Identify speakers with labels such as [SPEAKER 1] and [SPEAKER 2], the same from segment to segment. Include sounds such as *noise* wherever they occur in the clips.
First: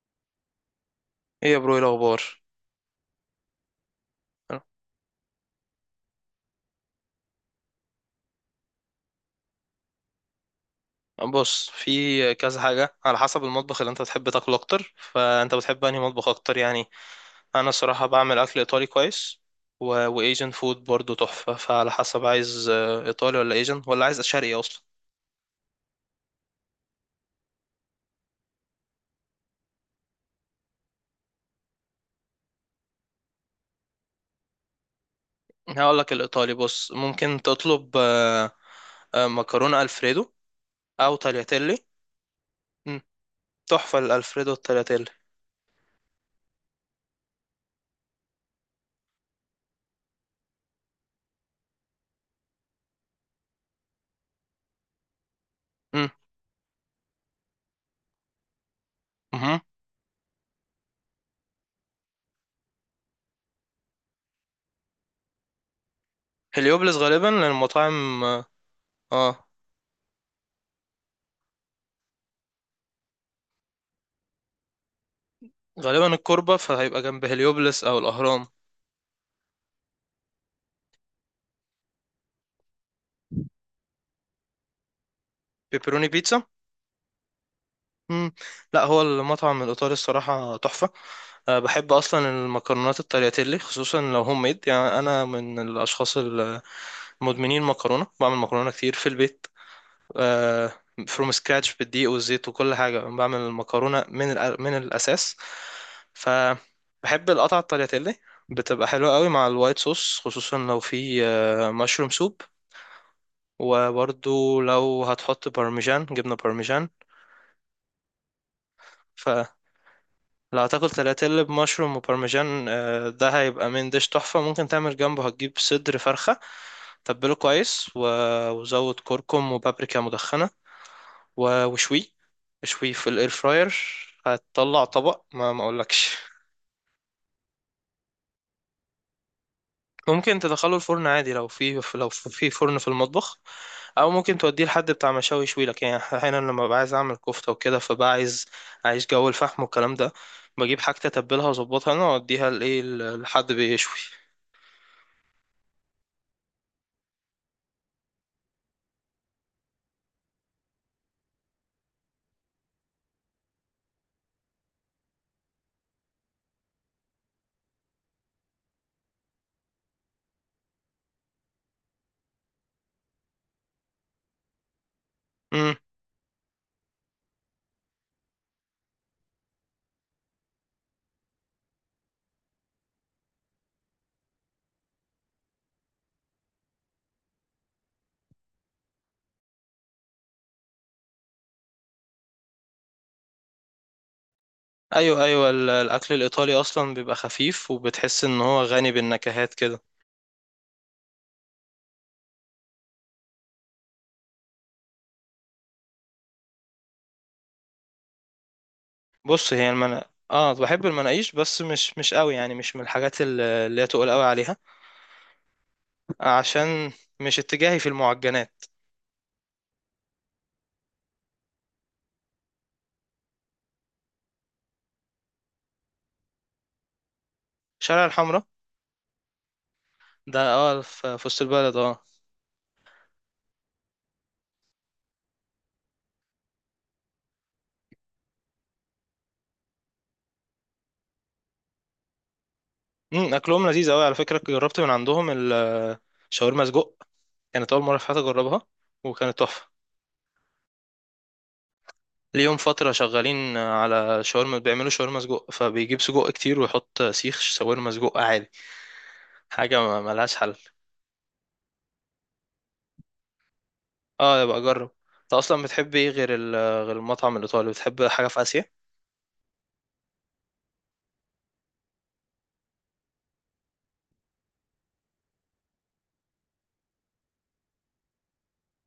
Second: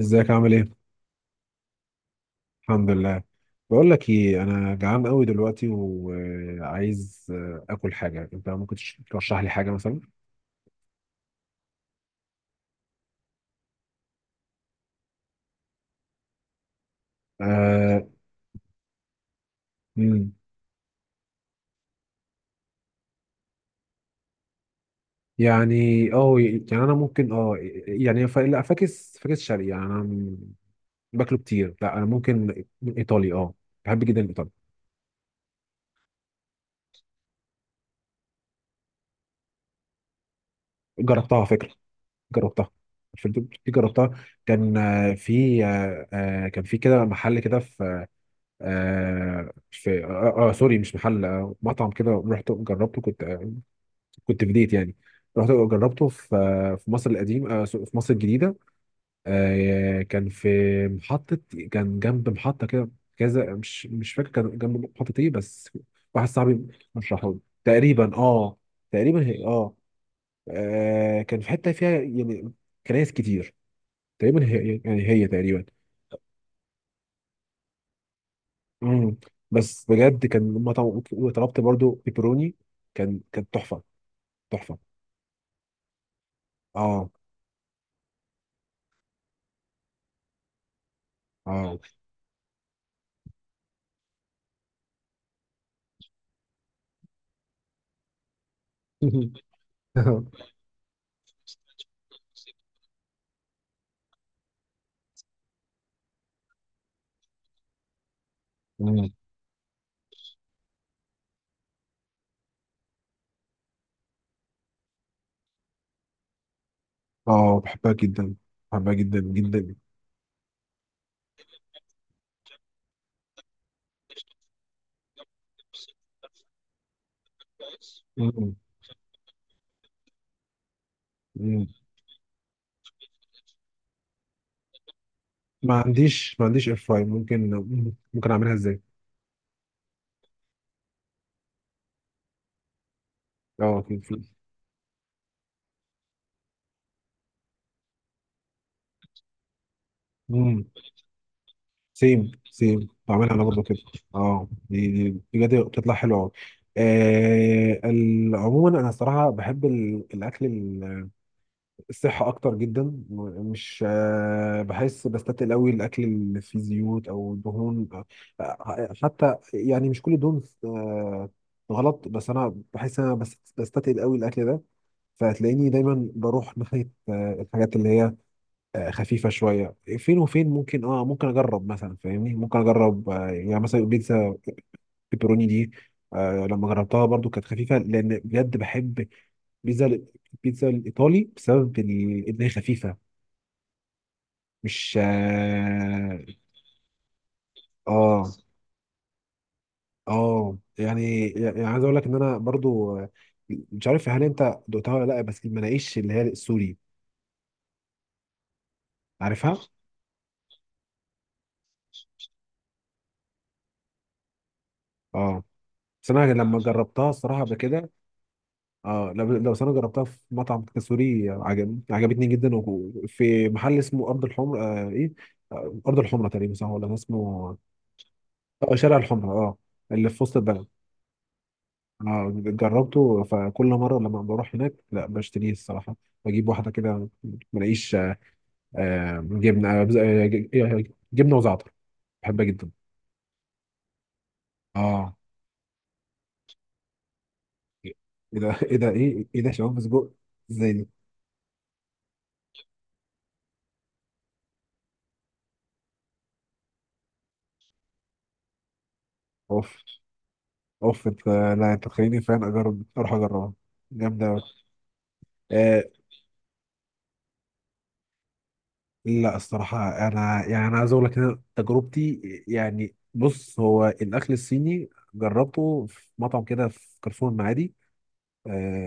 [SPEAKER 1] ازيك عامل ايه؟
[SPEAKER 2] ايه يا برو، ايه الاخبار؟
[SPEAKER 1] الحمد لله. بقول لك ايه، انا جعان قوي دلوقتي وعايز اكل حاجه. انت ممكن ترشح لي حاجه مثلا؟
[SPEAKER 2] بص، في كذا حاجه على حسب المطبخ اللي انت بتحب تاكله اكتر. فانت بتحب انهي مطبخ اكتر يعني؟ انا
[SPEAKER 1] آه.
[SPEAKER 2] الصراحه بعمل اكل ايطالي كويس
[SPEAKER 1] مم.
[SPEAKER 2] وايجن فود برضو تحفه. فعلى حسب عايز ايطالي ولا ايجن ولا عايز شرقي اصلا.
[SPEAKER 1] يعني اه يعني انا ممكن. اه يعني لا، فاكس فاكس شرقي يعني انا باكله كتير. لا انا ممكن ايطالي. اه بحب جدا الايطالي.
[SPEAKER 2] هقول لك الايطالي. بص، ممكن تطلب مكرونه الفريدو او
[SPEAKER 1] جربتها على فكره.
[SPEAKER 2] تالياتيلي.
[SPEAKER 1] جربتها.
[SPEAKER 2] مم،
[SPEAKER 1] في دي
[SPEAKER 2] تحفه
[SPEAKER 1] جربتها.
[SPEAKER 2] الالفريدو
[SPEAKER 1] كان
[SPEAKER 2] والتالياتيلي.
[SPEAKER 1] في كان في كده محل كده. في سوري، مش محل، مطعم كده. رحت جربته، كنت كنت في ديت يعني. رحت جربته
[SPEAKER 2] مم،
[SPEAKER 1] في في مصر القديم، في مصر الجديدة.
[SPEAKER 2] مهم.
[SPEAKER 1] كان في محطة، كان جنب محطة كده كذا. مش فاكر كان جنب محطة ايه، بس واحد صاحبي
[SPEAKER 2] هليوبلس غالبا
[SPEAKER 1] رشحه لي تقريبا.
[SPEAKER 2] للمطاعم اه.
[SPEAKER 1] اه تقريبا هي
[SPEAKER 2] آه،
[SPEAKER 1] كان في حتة فيها يعني كنايس كتير. تقريبا هي، يعني هي تقريبا.
[SPEAKER 2] غالبا الكوربة، فهيبقى جنب هليوبلس او الاهرام.
[SPEAKER 1] مم. بس بجد، كان لما طلبت برضو بيبروني، كانت تحفه. تحفه.
[SPEAKER 2] بيبروني بيتزا.
[SPEAKER 1] اه،
[SPEAKER 2] مم. لا، هو المطعم الإيطالي الصراحة تحفة. أه،
[SPEAKER 1] اه.
[SPEAKER 2] بحب أصلا المكرونات الترياتيلي، خصوصا لو هوم ميد. يعني أنا من الأشخاص المدمنين مكرونة، بعمل مكرونة كتير في البيت.
[SPEAKER 1] *laughs*
[SPEAKER 2] أه، فروم سكراتش، بالدقيق والزيت وكل حاجة. بعمل المكرونة من من الأساس. فبحب القطع الترياتيلي، بتبقى
[SPEAKER 1] مم.
[SPEAKER 2] حلوة قوي مع الوايت صوص، خصوصا لو في مشروم سوب. وبرضو لو هتحط بارميجان، جبنة بارميجان.
[SPEAKER 1] اه، بحبها جدا. بحبها جدا جدا.
[SPEAKER 2] لو هتاكل تلاتيل بمشروم وبارميجان ده هيبقى من ديش تحفة. ممكن تعمل جنبه، هتجيب صدر فرخة، تبله كويس
[SPEAKER 1] مم.
[SPEAKER 2] وزود كركم وبابريكا مدخنة و-
[SPEAKER 1] مم.
[SPEAKER 2] وشويه اشويه في الاير فراير. هتطلع طبق ما
[SPEAKER 1] ما
[SPEAKER 2] اقولكش.
[SPEAKER 1] عنديش ما عنديش اير فراير. ممكن اعملها ازاي؟
[SPEAKER 2] ممكن تدخله الفرن عادي لو لو في فرن في المطبخ،
[SPEAKER 1] اه، في
[SPEAKER 2] او ممكن توديه لحد بتاع مشاوي يشوي لك. يعني احيانا لما ببقى عايز اعمل كفته وكده، فبقى عايز جو الفحم والكلام ده،
[SPEAKER 1] مم.
[SPEAKER 2] بجيب حاجه اتبلها واظبطها انا
[SPEAKER 1] سيم
[SPEAKER 2] واوديها لايه،
[SPEAKER 1] سيم بعملها انا
[SPEAKER 2] لحد
[SPEAKER 1] برضو كده.
[SPEAKER 2] بيشوي.
[SPEAKER 1] اه، دي بجد بتطلع حلوه قوي. عموما انا الصراحه بحب الاكل الصحة أكتر جدا. مش آه، بحس بستتقل أوي الأكل اللي فيه زيوت أو دهون. حتى يعني مش كل الدهون غلط، بس أنا بحس إن أنا بستتقل أوي الأكل ده. فهتلاقيني دايما بروح ناحية الحاجات اللي هي خفيفة شوية. فين وفين ممكن، ممكن أجرب مثلا، فاهمني؟ ممكن أجرب يعني مثلا بيتزا بيبروني دي. لما جربتها برضو كانت خفيفة، لأن بجد بحب بيتزا البيتزا الإيطالي بسبب إن هي خفيفة. مش.
[SPEAKER 2] ايوه، ايوه، الاكل
[SPEAKER 1] اه
[SPEAKER 2] الايطالي اصلا بيبقى خفيف، وبتحس
[SPEAKER 1] اه
[SPEAKER 2] ان هو غني بالنكهات كده.
[SPEAKER 1] يعني عايز اقول لك ان انا برضو مش عارف هل انت دقتها ولا لا. بس المناقيش اللي هي السوري،
[SPEAKER 2] بص،
[SPEAKER 1] عارفها.
[SPEAKER 2] هي المنا بحب المناقيش، بس مش قوي. يعني مش من الحاجات اللي هي تقول قوي عليها،
[SPEAKER 1] اه. بس انا لما
[SPEAKER 2] عشان
[SPEAKER 1] جربتها
[SPEAKER 2] مش
[SPEAKER 1] الصراحه قبل
[SPEAKER 2] اتجاهي في
[SPEAKER 1] كده،
[SPEAKER 2] المعجنات.
[SPEAKER 1] اه، لو بس انا جربتها في مطعم كده سوري، عجبتني جدا. وفي محل اسمه ارض الحمر، آه ايه آه، ارض الحمره تقريبا، صح؟ ولا اسمه
[SPEAKER 2] شارع الحمراء،
[SPEAKER 1] اه شارع الحمره، اللي في وسط
[SPEAKER 2] ده
[SPEAKER 1] البلد.
[SPEAKER 2] اه، في وسط البلد اه.
[SPEAKER 1] اه، جربته، فكل مرة لما بروح هناك لا بشتريه الصراحة، بجيب واحدة كده، ملاقيش جبنة جبنة وزعتر. بحبها جدا.
[SPEAKER 2] امم، اكلهم لذيذ قوي على فكره. جربت من
[SPEAKER 1] اه.
[SPEAKER 2] عندهم شاورما سجق، كانت اول مره في حياتي
[SPEAKER 1] ايه ده،
[SPEAKER 2] اجربها،
[SPEAKER 1] ايه ده، ايه
[SPEAKER 2] وكانت
[SPEAKER 1] ايه ده؟
[SPEAKER 2] تحفه.
[SPEAKER 1] شباب سجق؟ ازاي دي؟
[SPEAKER 2] ليهم فتره شغالين على شاورما، بيعملوا شاورما سجق، فبيجيب سجق كتير ويحط سيخ شاورما سجق عادي.
[SPEAKER 1] اوف،
[SPEAKER 2] حاجة ملهاش حل.
[SPEAKER 1] اوف. انت، لا انت تخليني فعلا اجرب اروح اجربها. جامدة أوي.
[SPEAKER 2] اه، يبقى اجرب. انت اصلا
[SPEAKER 1] آه.
[SPEAKER 2] بتحب ايه غير غير المطعم الايطالي؟ بتحب حاجة في اسيا؟
[SPEAKER 1] لا الصراحة، انا عايز اقول لك إن أنا تجربتي، يعني بص، هو الاكل الصيني جربته في مطعم كده في كارفور المعادي.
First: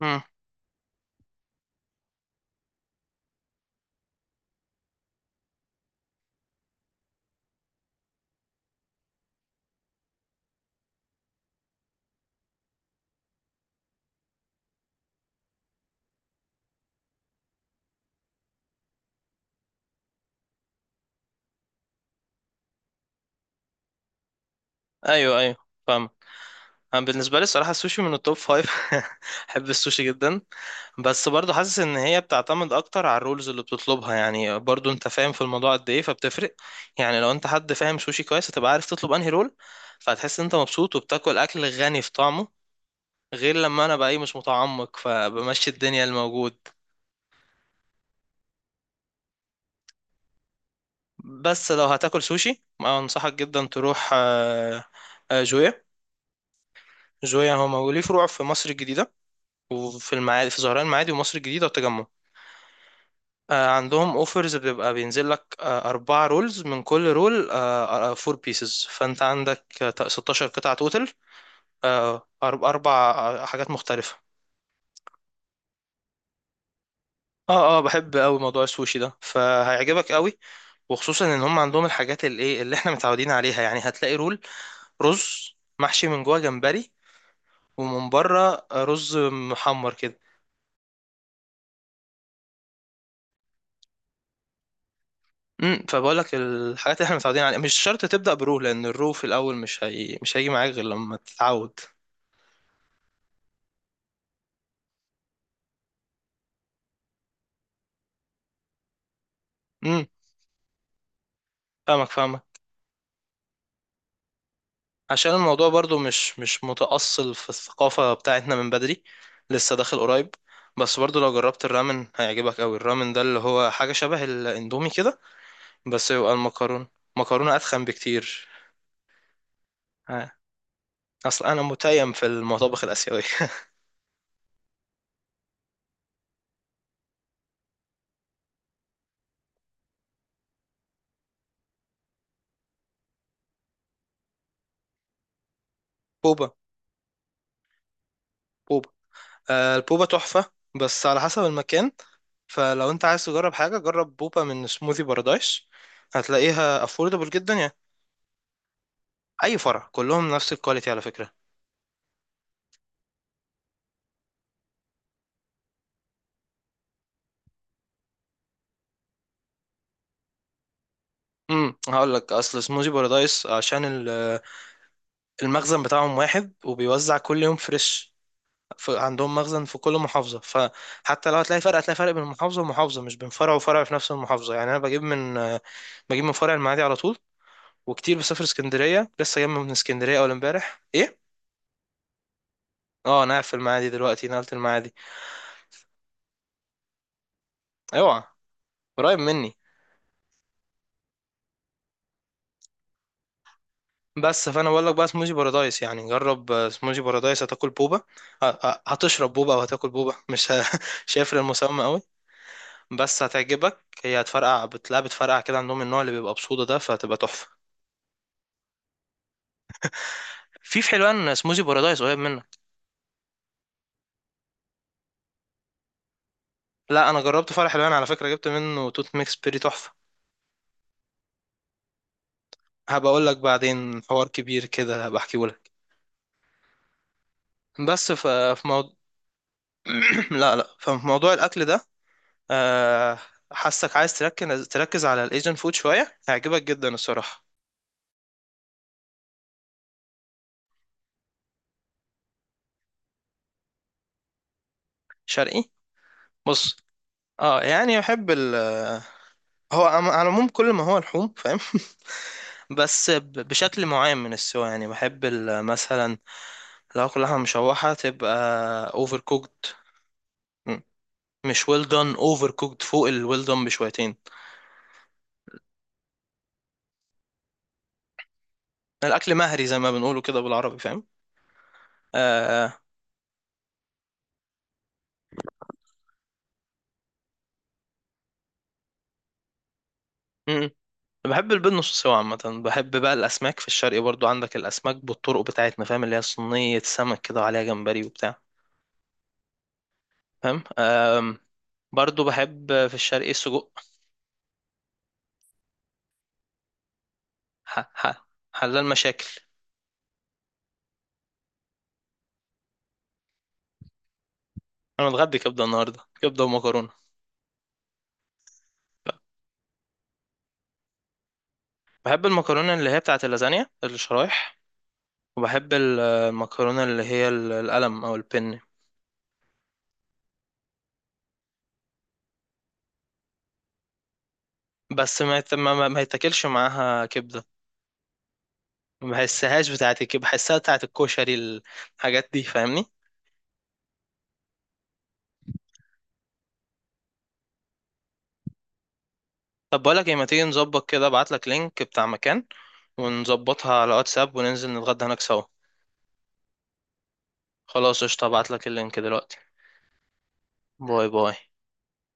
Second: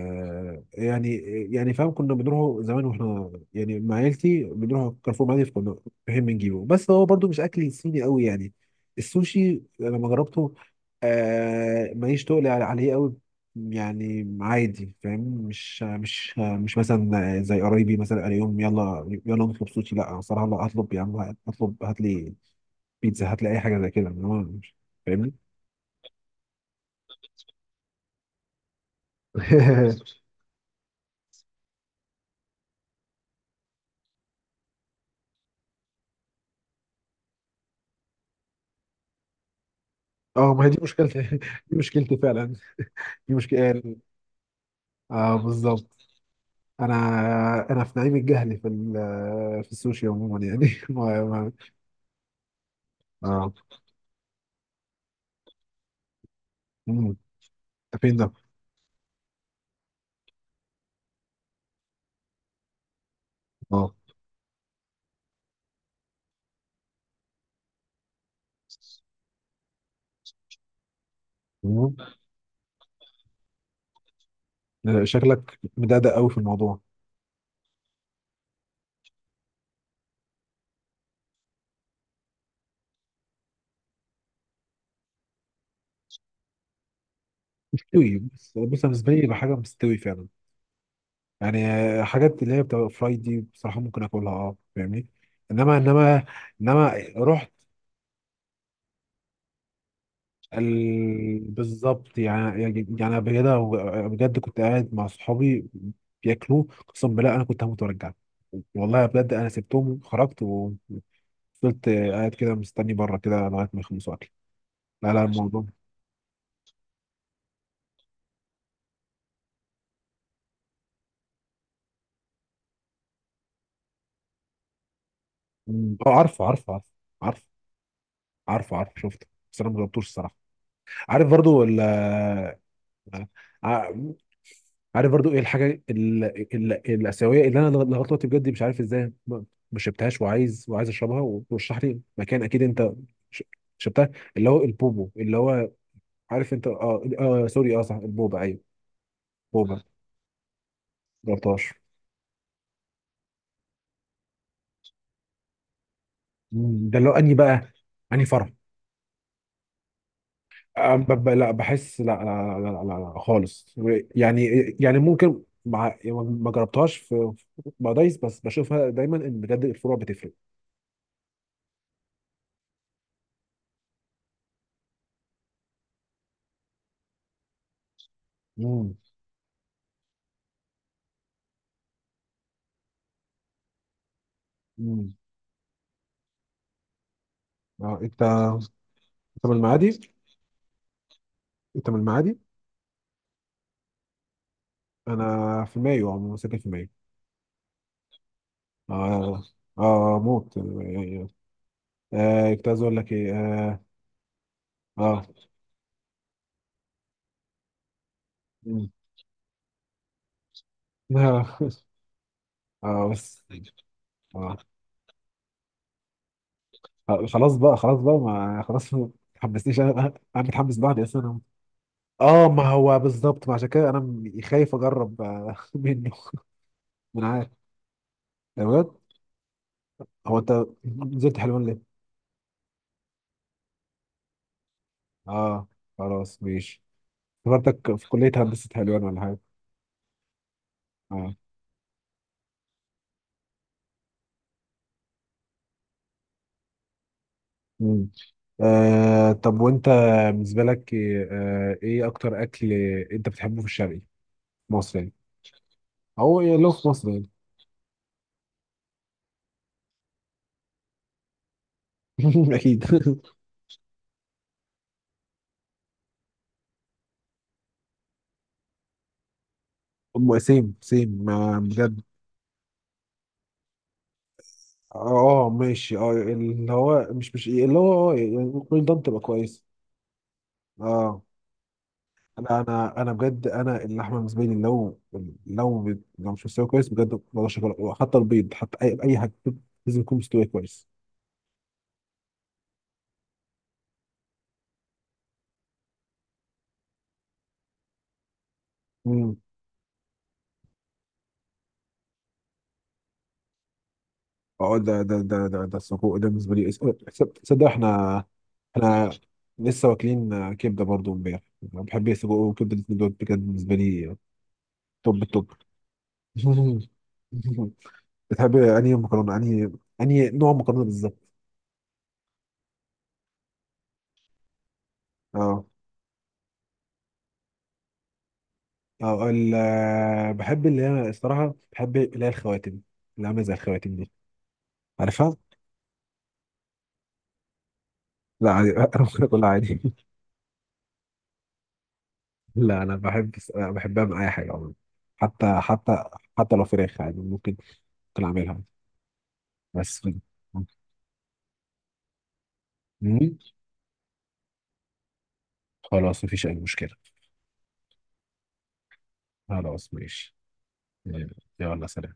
[SPEAKER 2] امم.
[SPEAKER 1] يعني، فاهم، كنا بنروحوا زمان واحنا يعني مع عيلتي بنروح كارفور معادي، فكنا فاهم بنجيبه. بس هو برضو مش اكل صيني قوي يعني. السوشي لما جربته، ماليش تقل عليه قوي. يعني عادي، فاهم؟ مش مثلا زي قرايبي مثلا قال يوم يلا يلا نطلب سوشي. لا أنا صراحة لا اطلب. يا عم اطلب، هات لي بيتزا، هات لي اي حاجة زي كده. إنما فاهمني.
[SPEAKER 2] ايوه، ايوه، فاهم. انا بالنسبة لي الصراحة السوشي من التوب فايف. *laughs* بحب السوشي
[SPEAKER 1] *laughs*
[SPEAKER 2] جدا. بس برضو حاسس ان هي بتعتمد اكتر على الرولز اللي بتطلبها. يعني برضو انت فاهم في الموضوع قد ايه، فبتفرق. يعني لو انت حد فاهم سوشي كويس، هتبقى عارف تطلب انهي رول، فهتحس ان
[SPEAKER 1] اه،
[SPEAKER 2] انت
[SPEAKER 1] ما هي دي
[SPEAKER 2] مبسوط
[SPEAKER 1] مشكلتي.
[SPEAKER 2] وبتاكل اكل
[SPEAKER 1] *laughs* دي
[SPEAKER 2] غني في
[SPEAKER 1] مشكلتي
[SPEAKER 2] طعمه.
[SPEAKER 1] فعلا. دي
[SPEAKER 2] غير
[SPEAKER 1] مشكلة.
[SPEAKER 2] لما انا بقى ايه، مش متعمق،
[SPEAKER 1] اه
[SPEAKER 2] فبمشي
[SPEAKER 1] بالظبط.
[SPEAKER 2] الدنيا الموجود.
[SPEAKER 1] انا انا في نعيم الجهل في السوشي عموما يعني. *laughs* ما ما
[SPEAKER 2] بس لو هتاكل سوشي، ما انصحك
[SPEAKER 1] اه
[SPEAKER 2] جدا تروح جويا.
[SPEAKER 1] مم.
[SPEAKER 2] جويا هو
[SPEAKER 1] ده
[SPEAKER 2] ليه
[SPEAKER 1] فين ده؟
[SPEAKER 2] فروع في مصر الجديده، وفي المعادي في زهران المعادي ومصر الجديده والتجمع.
[SPEAKER 1] اه.
[SPEAKER 2] عندهم اوفرز بتبقى بينزل لك اربع رولز من كل رول، فور بيسز. فانت عندك 16 قطعه توتال،
[SPEAKER 1] مم.
[SPEAKER 2] اربع حاجات مختلفه.
[SPEAKER 1] لا، شكلك مدقدق قوي في الموضوع.
[SPEAKER 2] اه، اه، بحب قوي موضوع السوشي ده، فهيعجبك قوي. وخصوصا ان هم عندهم الحاجات اللي ايه، اللي احنا متعودين عليها. يعني هتلاقي رول رز محشي من جوه جمبري، ومن
[SPEAKER 1] مستوي، بص بص،
[SPEAKER 2] بره
[SPEAKER 1] أنا بالنسبه
[SPEAKER 2] رز
[SPEAKER 1] لي يبقى حاجه
[SPEAKER 2] محمر
[SPEAKER 1] مستوي
[SPEAKER 2] كده.
[SPEAKER 1] فعلا. يعني حاجات اللي هي بتبقى فرايد دي بصراحه ممكن اكلها، اه، فاهمني. انما
[SPEAKER 2] امم، فبقول
[SPEAKER 1] انما
[SPEAKER 2] لك
[SPEAKER 1] انما
[SPEAKER 2] الحاجات اللي احنا متعودين
[SPEAKER 1] رحت
[SPEAKER 2] عليها مش شرط تبدا برو، لان الرو في الاول مش هي... مش هيجي معاك غير لما تتعود.
[SPEAKER 1] بالظبط. يعني أنا بجد، بجد كنت قاعد مع صحابي بياكلوه، قسم بالله انا كنت هموت وارجع. والله بجد، انا سبتهم،
[SPEAKER 2] امم.
[SPEAKER 1] خرجت وفضلت
[SPEAKER 2] فاهمك
[SPEAKER 1] قاعد
[SPEAKER 2] فاهمك
[SPEAKER 1] كده مستني بره كده لغايه ما يخلصوا اكل. لا، لا، عشان
[SPEAKER 2] عشان
[SPEAKER 1] الموضوع.
[SPEAKER 2] الموضوع برضو مش متأصل في الثقافة بتاعتنا من بدري، لسه داخل قريب. بس برضو لو جربت الرامن هيعجبك قوي. الرامن ده اللي هو حاجة شبه الاندومي كده،
[SPEAKER 1] مم. اه،
[SPEAKER 2] بس يبقى
[SPEAKER 1] عارفه عارفه
[SPEAKER 2] المكرونة
[SPEAKER 1] عارفه. عارفه
[SPEAKER 2] مكرونة أتخن بكتير.
[SPEAKER 1] عارفه عارفه، شفته. بس انا ما جربتوش
[SPEAKER 2] آه.
[SPEAKER 1] الصراحه. عارف
[SPEAKER 2] اصل
[SPEAKER 1] برضو
[SPEAKER 2] انا متيم في
[SPEAKER 1] ولا؟
[SPEAKER 2] المطابخ الآسيوية.
[SPEAKER 1] ع- عارف برضو ايه الحاجه الاسيويه اللي انا لغايه دلوقتي بجد مش عارف ازاي ما شربتهاش. وعايز اشربها ورشح لي مكان، اكيد انت ش- شربتها. اللي هو البوبو، اللي هو،
[SPEAKER 2] *laughs*
[SPEAKER 1] عارف
[SPEAKER 2] بوبا.
[SPEAKER 1] انت. اه سوري، اه، صح، البوبا، ايوه
[SPEAKER 2] بوبا.
[SPEAKER 1] بوبا.
[SPEAKER 2] البوبا تحفة، بس على حسب
[SPEAKER 1] جربتهاش؟
[SPEAKER 2] المكان. فلو انت عايز تجرب حاجة، جرب بوبا من سموذي بارادايس. هتلاقيها
[SPEAKER 1] مم، ده اللي هو
[SPEAKER 2] affordable
[SPEAKER 1] اني
[SPEAKER 2] جدا يعني.
[SPEAKER 1] بقى اني فرح.
[SPEAKER 2] اي فرع، كلهم نفس الكواليتي على فكرة.
[SPEAKER 1] لا، بحس، لا لا. لا, لا, لا, لا خالص. يعني، ممكن مع يعني ما جربتهاش في مع دايس. بس بشوفها دايما ان بجد الفروع بتفرق.
[SPEAKER 2] امم، هقول لك اصل سموذي بارادايس، عشان المخزن بتاعهم واحد، وبيوزع كل يوم فريش.
[SPEAKER 1] مم.
[SPEAKER 2] عندهم مخزن في كل محافظة، فحتى لو هتلاقي فرق، هتلاقي فرق بين محافظة ومحافظة، مش بين فرع وفرع في نفس المحافظة. يعني انا بجيب
[SPEAKER 1] مم.
[SPEAKER 2] من بجيب من فرع المعادي على طول.
[SPEAKER 1] اه،
[SPEAKER 2] وكتير
[SPEAKER 1] انت
[SPEAKER 2] بسافر اسكندرية، لسه
[SPEAKER 1] انت
[SPEAKER 2] جاي
[SPEAKER 1] من
[SPEAKER 2] من
[SPEAKER 1] المعادي؟
[SPEAKER 2] اسكندرية اول امبارح. إيه؟
[SPEAKER 1] انت من المعادي.
[SPEAKER 2] اه، انا قاعد في المعادي دلوقتي، نقلت المعادي.
[SPEAKER 1] انا في مايو عموما، ساكن في مايو.
[SPEAKER 2] اوعى! قريب
[SPEAKER 1] اه،
[SPEAKER 2] مني.
[SPEAKER 1] اه، موت يعني. كنت عايز اقول لك ايه. اه
[SPEAKER 2] بس، فانا بقول لك بقى
[SPEAKER 1] اه
[SPEAKER 2] سموزي بارادايس. يعني جرب سموزي بارادايس، هتاكل بوبا،
[SPEAKER 1] مم.
[SPEAKER 2] هتشرب بوبا او هتاكل بوبا، مش ه- *laughs* مش هيفرق المسمى
[SPEAKER 1] *laughs* اه.
[SPEAKER 2] قوي. بس
[SPEAKER 1] بس
[SPEAKER 2] هتعجبك. هي
[SPEAKER 1] اه
[SPEAKER 2] هتفرقع، بتلاقي بتفرقع كده. عندهم النوع اللي بيبقى بصودا ده، فهتبقى تحفه.
[SPEAKER 1] خلاص بقى، خلاص بقى، ما خلاص ما تحمسنيش. انا انا أنا متحمس
[SPEAKER 2] في في
[SPEAKER 1] بعد
[SPEAKER 2] حلوان
[SPEAKER 1] اساسا.
[SPEAKER 2] سموزي بارادايس قريب منك.
[SPEAKER 1] اه، ما هو بالظبط. ما عشان كده انا خايف اجرب *laughs* منه.
[SPEAKER 2] لا، انا
[SPEAKER 1] من عارف؟
[SPEAKER 2] جربت فرع حلوان على فكره، جبت
[SPEAKER 1] يا
[SPEAKER 2] منه
[SPEAKER 1] بجد،
[SPEAKER 2] توت ميكس بيري تحفه.
[SPEAKER 1] هو انت نزلت حلوان ليه؟
[SPEAKER 2] هبقى اقول لك بعدين، حوار كبير كده هبقى احكيه
[SPEAKER 1] اه،
[SPEAKER 2] لك.
[SPEAKER 1] خلاص ماشي. افتكرتك في
[SPEAKER 2] بس ف-
[SPEAKER 1] كلية
[SPEAKER 2] في
[SPEAKER 1] هندسة
[SPEAKER 2] موضوع
[SPEAKER 1] حلوان ولا حاجة.
[SPEAKER 2] *clears throat* لا لا ففي موضوع
[SPEAKER 1] اه.
[SPEAKER 2] الاكل ده آه، حاسك عايز تركز على الايجن فود شويه، هيعجبك جدا الصراحه.
[SPEAKER 1] مم. طب وانت، بالنسبه لك ايه ايه اكتر اكل انت بتحبه في الشرقي؟ مصر يعني،
[SPEAKER 2] شرقي؟
[SPEAKER 1] او إيه لو
[SPEAKER 2] بص،
[SPEAKER 1] في مصر يعني.
[SPEAKER 2] اه، يعني احب ال، هو على العموم كل ما هو لحوم فاهم.
[SPEAKER 1] *laughs*
[SPEAKER 2] *laughs*
[SPEAKER 1] اكيد.
[SPEAKER 2] بس بشكل معين من السوا. يعني بحب مثلا لو كلها مشوحه، تبقى اوفر كوكد.
[SPEAKER 1] سيم سيم ما
[SPEAKER 2] مش ويل
[SPEAKER 1] بجد.
[SPEAKER 2] دون، اوفر كوكد فوق الويل دون بشويتين.
[SPEAKER 1] اه ماشي. اه، اللي هو مش اللي هو، اه يعني ممكن ده تبقى
[SPEAKER 2] الاكل
[SPEAKER 1] كويس.
[SPEAKER 2] مهري زي ما بنقوله كده بالعربي، فاهم؟
[SPEAKER 1] اه، انا
[SPEAKER 2] آه.
[SPEAKER 1] انا انا بجد، انا اللحمه بالنسبه لي، لو مش مستويه كويس بجد ما بقدرش أكلها. حتى البيض، حتى اي حاجه لازم يكون مستوي كويس.
[SPEAKER 2] بحب البيض نص سوا عامة. بحب بقى الأسماك في الشرق، برضو عندك الأسماك بالطرق بتاعتنا، فاهم؟ اللي هي صينية سمك كده، وعليها جمبري وبتاع، فاهم؟ أم، برضو بحب في الشرق السجق.
[SPEAKER 1] اه، ده ده ده ده ده السجق ده بالنسبه لي. تصدق،
[SPEAKER 2] ح-
[SPEAKER 1] احنا
[SPEAKER 2] ح- حلال
[SPEAKER 1] احنا
[SPEAKER 2] مشاكل.
[SPEAKER 1] لسه واكلين كبده برضو امبارح. انا بحب السجق وكبده، الاتنين دول بجد بالنسبه لي
[SPEAKER 2] أنا
[SPEAKER 1] توب
[SPEAKER 2] متغدي
[SPEAKER 1] التوب.
[SPEAKER 2] كبدة النهاردة، كبدة ومكرونة.
[SPEAKER 1] *laughs* بتحب انهي مكرونه، انهي نوع مكرونه بالظبط؟
[SPEAKER 2] بحب المكرونة اللي هي بتاعت اللازانيا، الشرايح.
[SPEAKER 1] اه
[SPEAKER 2] وبحب المكرونة اللي هي القلم أو البن.
[SPEAKER 1] اه. بحب اللي هي الصراحه بحب اللي هي الخواتم. اللي عامله زي الخواتم دي،
[SPEAKER 2] بس
[SPEAKER 1] عارفها؟
[SPEAKER 2] ما يتاكلش معاها كبدة،
[SPEAKER 1] لا عادي. *laughs* انا
[SPEAKER 2] ما
[SPEAKER 1] ممكن اكلها
[SPEAKER 2] بحسهاش
[SPEAKER 1] عادي.
[SPEAKER 2] بتاعت الكبدة، بحسها بتاعت الكشري، الحاجات دي
[SPEAKER 1] لا،
[SPEAKER 2] فاهمني.
[SPEAKER 1] انا بحب، أنا بحبها من اي حاجه عموما. حتى حتى حتى لو فراخ عادي ممكن اعملها
[SPEAKER 2] طب
[SPEAKER 1] بس
[SPEAKER 2] بقولك ايه،
[SPEAKER 1] كده.
[SPEAKER 2] ما تيجي نظبط كده، ابعتلك لينك بتاع مكان
[SPEAKER 1] مم.
[SPEAKER 2] ونظبطها على واتساب وننزل نتغدى هناك سوا.
[SPEAKER 1] خلاص، مفيش أي مشكلة.
[SPEAKER 2] خلاص، قشطة، ابعتلك اللينك دلوقتي.
[SPEAKER 1] خلاص ماشي.
[SPEAKER 2] باي باي.
[SPEAKER 1] يلا سلام.